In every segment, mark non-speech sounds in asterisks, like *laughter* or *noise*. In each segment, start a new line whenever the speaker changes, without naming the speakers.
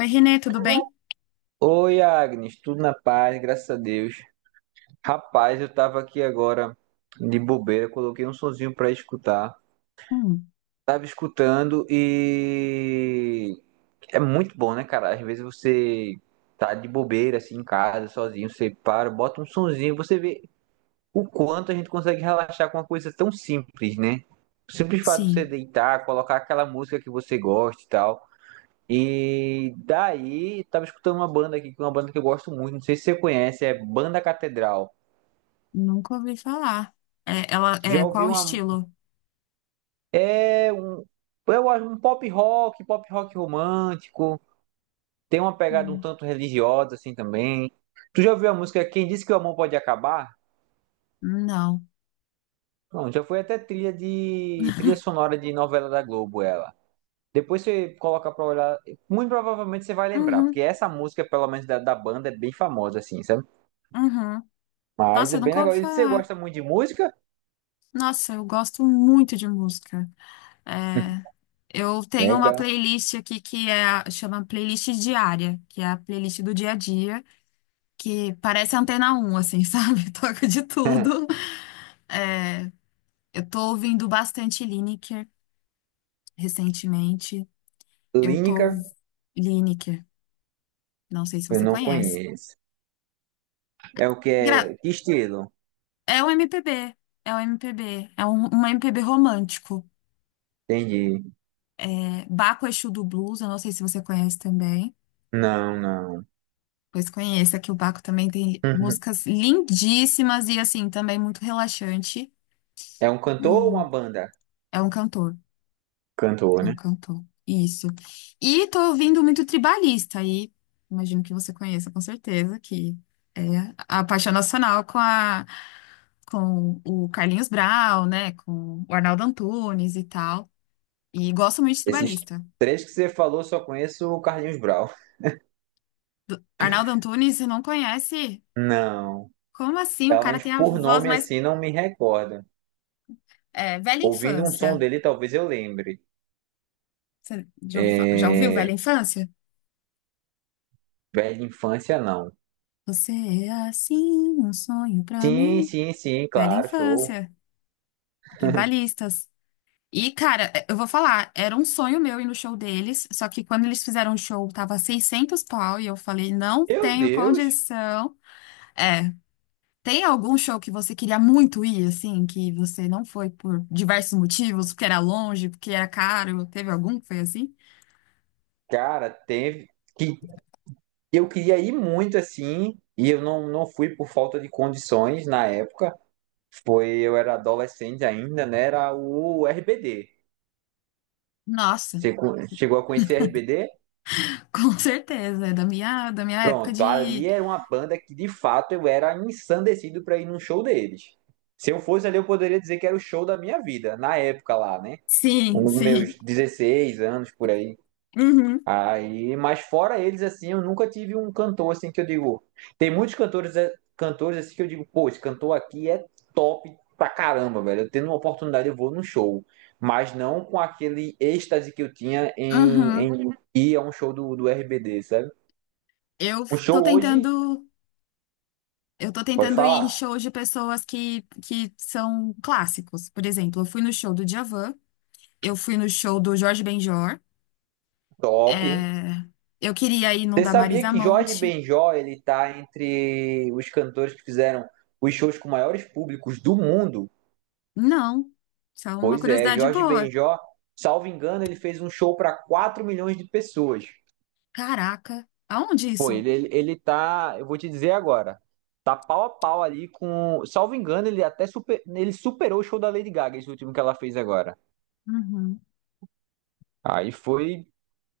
Oi, Renê, tudo bem?
Oi, Agnes, tudo na paz, graças a Deus. Rapaz, eu tava aqui agora de bobeira, coloquei um sonzinho pra escutar.
Hum,
Tava escutando e é muito bom, né, cara? Às vezes você tá de bobeira assim em casa, sozinho, você para, bota um sonzinho, você vê o quanto a gente consegue relaxar com uma coisa tão simples, né? O simples fato de você
sim,
deitar, colocar aquela música que você gosta e tal. E daí, tava escutando uma banda aqui, que é uma banda que eu gosto muito, não sei se você conhece, é Banda Catedral.
nunca ouvi falar.
Já ouvi
Qual o
uma.
estilo?
É um. Eu acho um pop rock romântico. Tem uma pegada um
Hum.
tanto religiosa, assim também. Tu já ouviu a música Quem Disse Que o Amor Pode Acabar?
Não.
Não, já foi até trilha sonora de novela da Globo, ela. Depois você coloca pra olhar. Muito provavelmente você vai lembrar, porque
Uhum,
essa música, pelo menos da banda, é bem famosa, assim, sabe?
uhum.
Mas
Nossa,
é
eu
bem
nunca ouvi
legal. E você
falar.
gosta muito de música?
Nossa, eu gosto muito de música. É, eu tenho uma
Legal.
playlist aqui que chama playlist diária, que é a playlist do dia a dia, que parece Antena um, assim, *laughs* sabe? Toca de tudo.
*laughs*
É, eu tô ouvindo bastante Lineker recentemente. Eu
Lineker,
tô Lineker, não sei se
eu
você
não
conhece.
conheço. É o que
Gra-
é. Que estilo?
É um MPB, é um MPB romântico.
Entendi.
É Baco Exu do Blues, eu não sei se você conhece também.
Não, não.
Pois conheça, que o Baco também tem
*laughs*
músicas lindíssimas e assim, também muito relaxante.
É um cantor ou
Hum,
uma banda?
é um cantor,
Cantor,
é um
né?
cantor. Isso. E tô ouvindo muito tribalista aí. Imagino que você conheça com certeza, que é a paixão nacional com o Carlinhos Brau, né? Com o Arnaldo Antunes e tal. E gosto muito de
Esses
tribalista.
três que você falou, só conheço o Carlinhos Brau.
Arnaldo Antunes, você não conhece?
Não.
Como assim? O
Pelo
cara
menos
tem a
por
voz
nome
mais
assim, não me recordo.
é, velha
Ouvindo um som
infância.
dele, talvez eu lembre.
Você já ouviu, já ouviu
É.
Velha Infância?
Velha infância, não.
Você é assim, um sonho pra
Sim,
mim.
sim, sim,
Velha
claro, show.
Infância, tribalistas. Eu vou falar, era um sonho meu ir no show deles, só que quando eles fizeram o show, tava 600 pau, e eu falei, não
Meu
tenho
Deus!
condição. É, tem algum show que você queria muito ir, assim, que você não foi por diversos motivos, porque era longe, porque era caro? Teve algum que foi assim?
Cara, teve. Que Eu queria ir muito assim, e eu não fui por falta de condições na época. Foi, eu era adolescente ainda, né? Era o RBD.
Nossa,
Você chegou a conhecer RBD?
*laughs* com certeza, é da minha época
Pronto,
de.
ali era uma banda que de fato eu era ensandecido para ir num show deles. Se eu fosse ali, eu poderia dizer que era o show da minha vida, na época lá, né?
Sim,
Com
sim.
meus 16 anos por aí.
Uhum,
Aí, mas fora eles, assim, eu nunca tive um cantor assim que eu digo. Tem muitos cantores, é, cantores assim que eu digo, pô, esse cantor aqui é top pra caramba, velho. Eu tendo uma oportunidade, eu vou num show. Mas não com aquele êxtase que eu tinha em,
uhum.
em ir a um show do RBD, sabe?
Eu
O show
tô
hoje,
tentando, eu tô
pode
tentando ir em
falar,
shows de pessoas que são clássicos. Por exemplo, eu fui no show do Djavan, eu fui no show do Jorge Benjor,
top, hein?
é, eu queria ir num
Você
da
sabia
Marisa
que Jorge
Monte.
Benjó, ele tá entre os cantores que fizeram os shows com maiores públicos do mundo?
Não, só uma
Pois é,
curiosidade
Jorge
boa.
Benjó, salvo engano, ele fez um show para 4 milhões de pessoas.
Caraca, aonde
Pô,
isso?
ele tá, eu vou te dizer agora, tá pau a pau ali com, salvo engano, ele superou o show da Lady Gaga, esse último que ela fez agora.
Uhum.
Aí foi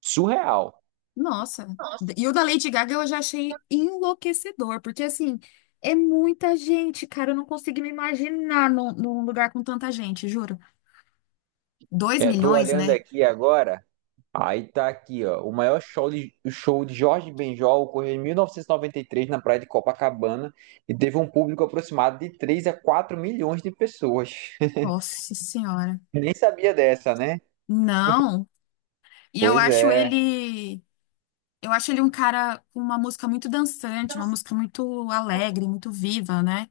surreal.
Nossa, e o da Lady Gaga eu já achei enlouquecedor, porque assim, é muita gente, cara, eu não consigo me imaginar num lugar com tanta gente, juro. Dois
É, tô
milhões,
olhando
né?
aqui agora, aí tá aqui, ó, o maior o show de Jorge Benjó ocorreu em 1993 na praia de Copacabana e teve um público aproximado de 3 a 4 milhões de pessoas. *laughs*
Nossa Senhora.
Nem sabia dessa, né?
Não, e eu
Pois
acho
é,
ele, eu acho ele um cara com uma música muito dançante, uma música muito alegre, muito viva, né?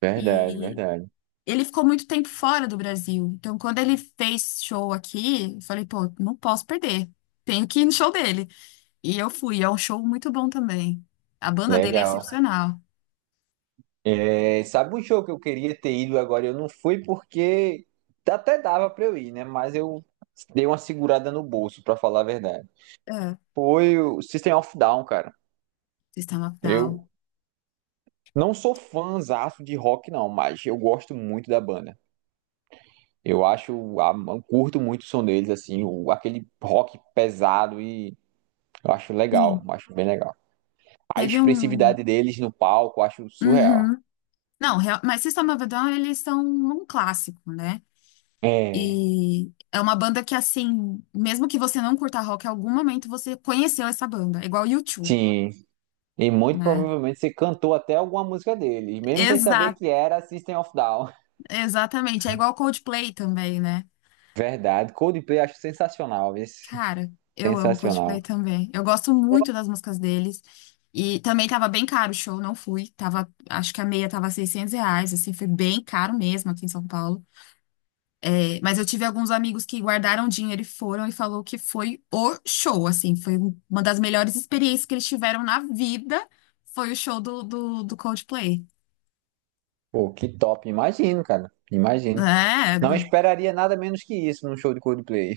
verdade, verdade.
Ele ficou muito tempo fora do Brasil. Então, quando ele fez show aqui, eu falei, pô, não posso perder. Tenho que ir no show dele. E eu fui. É um show muito bom também. A banda dele é
Legal.
excepcional.
É, sabe um show que eu queria ter ido agora? Eu não fui porque até dava pra eu ir, né? Mas eu dei uma segurada no bolso, pra falar a verdade.
É.
Foi o System of Down, cara.
System of Down.
Eu não sou fãzaço de rock, não, mas eu gosto muito da banda. Eu acho, eu curto muito o som deles, assim, aquele rock pesado e eu acho legal,
Sim.
eu acho bem legal. A
Teve um.
expressividade deles no palco, eu acho surreal.
Uhum. Não, mas System of a Down, eles são um clássico, né?
É,
E é uma banda que, assim, mesmo que você não curta rock, em algum momento você conheceu essa banda. É igual U2,
sim. E muito
né?
provavelmente você cantou até alguma música deles, mesmo sem saber
Exato,
que era System of Down.
exatamente. É igual Coldplay também, né?
*laughs* Verdade, Coldplay acho sensacional, esse
Cara, eu amo Coldplay
sensacional.
também. Eu gosto muito das músicas deles. E também tava bem caro o show, não fui. Tava, acho que a meia tava 600 reais, assim, foi bem caro mesmo aqui em São Paulo. É, mas eu tive alguns amigos que guardaram dinheiro e foram e falou que foi o show, assim, foi uma das melhores experiências que eles tiveram na vida, foi o show do Coldplay.
Pô, que top, imagino, cara. Imagino.
É,
Não
do-
esperaria nada menos que isso num show de Coldplay.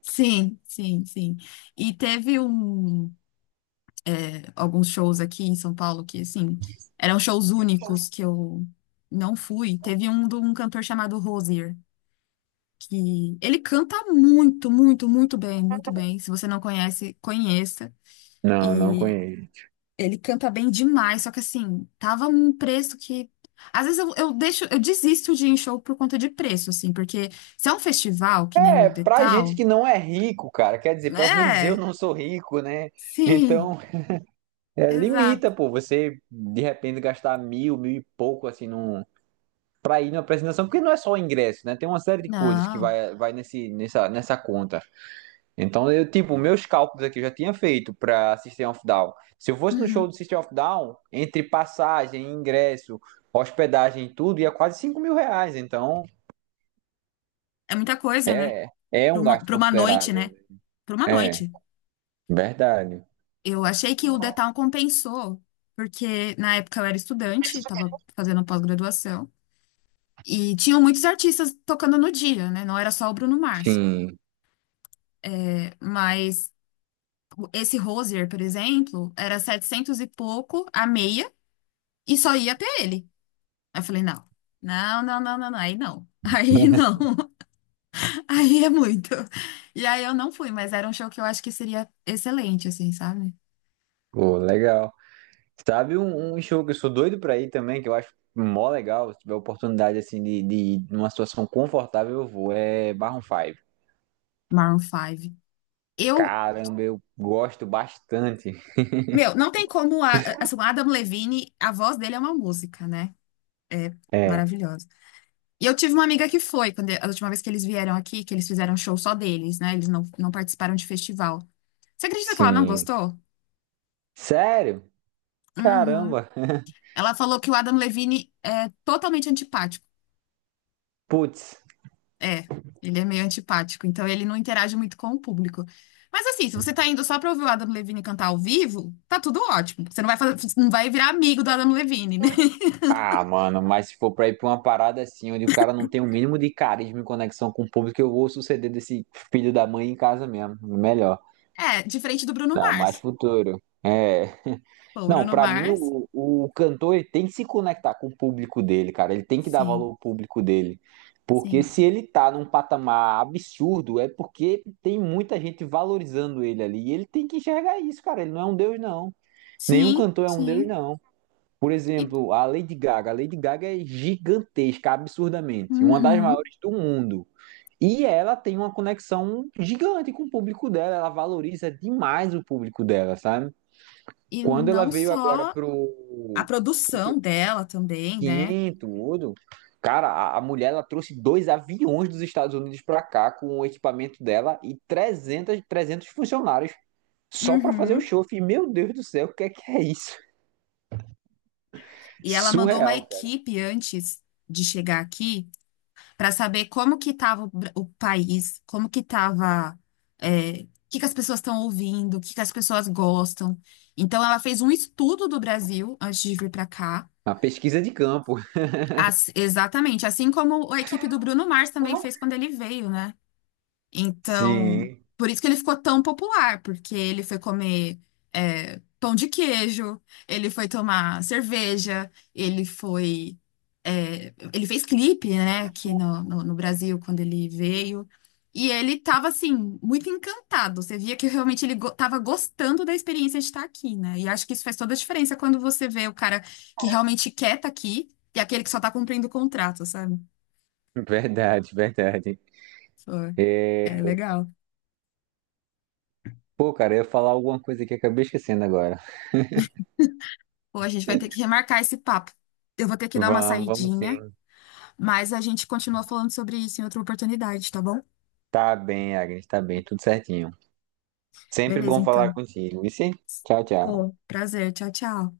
sim, sim, sim. E teve um. Alguns shows aqui em São Paulo que, assim, eram shows únicos que eu não fui. Teve um de um cantor chamado Rosier, que ele canta muito, muito, muito bem, muito bem. Se você não conhece, conheça.
Não, não
E
conheço.
ele canta bem demais, só que assim, tava um preço que às vezes eu deixo, eu desisto de ir em show por conta de preço, assim, porque se é um festival, que nem
É,
o The
pra gente
Tal,
que não é rico, cara, quer dizer, pelo *laughs* menos eu
é,
não sou rico, né?
sim,
Então,
*laughs*
é, limita,
exato.
pô, você de repente gastar mil, mil e pouco, assim, para ir na apresentação, porque não é só o ingresso, né? Tem uma série de coisas que
Não.
vai nesse, nessa conta. Então, eu, tipo, meus cálculos aqui eu já tinha feito para System of Down. Se eu fosse no show
Uhum.
do System of Down, entre passagem, ingresso, hospedagem e tudo, ia quase 5 mil reais. Então,
É muita coisa, né?
é, é um gasto
Para uma noite,
considerável,
né? Para uma
né? É,
noite.
verdade.
Eu achei que o The Town compensou, porque na época eu era estudante, estava fazendo pós-graduação, e tinham muitos artistas tocando no dia, né? Não era só o Bruno Mars.
Sim,
É, mas esse Rosier, por exemplo, era 700 e pouco a meia, e só ia até ele. Aí eu falei, não, aí não. *laughs* Aí não, *laughs* aí é muito. E aí eu não fui, mas era um show que eu acho que seria excelente, assim, sabe?
pô, legal. Sabe um show que eu sou doido pra ir também, que eu acho mó legal, se tiver oportunidade assim de ir numa situação confortável, eu vou, é Maroon 5.
Maroon 5. Eu
Caramba, eu gosto bastante.
Meu, não tem como. O Adam Levine, a voz dele é uma música, né? É
É,
maravilhosa. E eu tive uma amiga que foi, quando, a última vez que eles vieram aqui, que eles fizeram show só deles, né? Eles não participaram de festival. Você acredita que ela não
sim.
gostou?
Sério?
Uhum.
Caramba.
Ela falou que o Adam Levine é totalmente antipático.
Putz.
É, ele é meio antipático, então ele não interage muito com o público. Mas assim, se você tá indo só pra ouvir o Adam Levine cantar ao vivo, tá tudo ótimo. Você não vai fazer, não vai virar amigo do Adam Levine, né? *laughs*
Ah, mano, mas se for pra ir pra uma parada assim, onde o cara não tem o mínimo de carisma e conexão com o público, eu vou suceder desse filho da mãe em casa mesmo. Melhor.
É, diferente do Bruno
Dá mais
Mars.
futuro. É.
Pô, o
Não,
Bruno
pra mim
Mars.
o cantor ele tem que se conectar com o público dele, cara. Ele tem que dar valor
Sim,
ao público dele. Porque
sim.
se ele tá num patamar absurdo, é porque tem muita gente valorizando ele ali. E ele tem que enxergar isso, cara. Ele não é um deus, não. Nenhum
Sim,
cantor é um deus,
sim.
não. Por
E,
exemplo, a Lady Gaga. A Lady Gaga é gigantesca, absurdamente. Uma das
uhum.
maiores do mundo. E ela tem uma conexão gigante com o público dela. Ela valoriza demais o público dela, sabe?
E
Quando ela
não
veio agora
só a
pro.
produção dela também, né?
Sim, tudo. Cara, a mulher ela trouxe dois aviões dos Estados Unidos pra cá com o equipamento dela e 300, 300 funcionários só pra fazer o
Uhum.
show. Eu fiquei, meu Deus do céu, o que é isso?
E ela mandou uma
Surreal, cara.
equipe antes de chegar aqui para saber como que estava o país, como que estava, o que que as pessoas estão ouvindo, o que que as pessoas gostam. Então ela fez um estudo do Brasil antes de vir para cá.
A pesquisa de campo.
Exatamente, assim como a equipe do Bruno Mars também fez quando ele veio, né? Então,
Sim,
por isso que ele ficou tão popular, porque ele foi comer é, pão de queijo, ele foi tomar cerveja, ele foi. É, ele fez clipe, né, aqui no Brasil, quando ele veio. E ele tava, assim, muito encantado. Você via que realmente ele go tava gostando da experiência de estar aqui, né? E acho que isso faz toda a diferença quando você vê o cara que realmente quer estar aqui e aquele que só tá cumprindo o contrato, sabe?
verdade, verdade.
Foi é
É,
legal.
pô, cara, eu ia falar alguma coisa que eu acabei esquecendo agora.
Pô, a gente vai ter que remarcar esse papo. Eu vou ter que dar uma
Vamos, vamos
saidinha,
sim.
mas a gente continua falando sobre isso em outra oportunidade, tá bom?
Tá bem, Agnes, tá bem, tudo certinho. Sempre
Beleza,
bom falar
então.
contigo. E sim, tchau, tchau.
Pô, prazer. Tchau, tchau.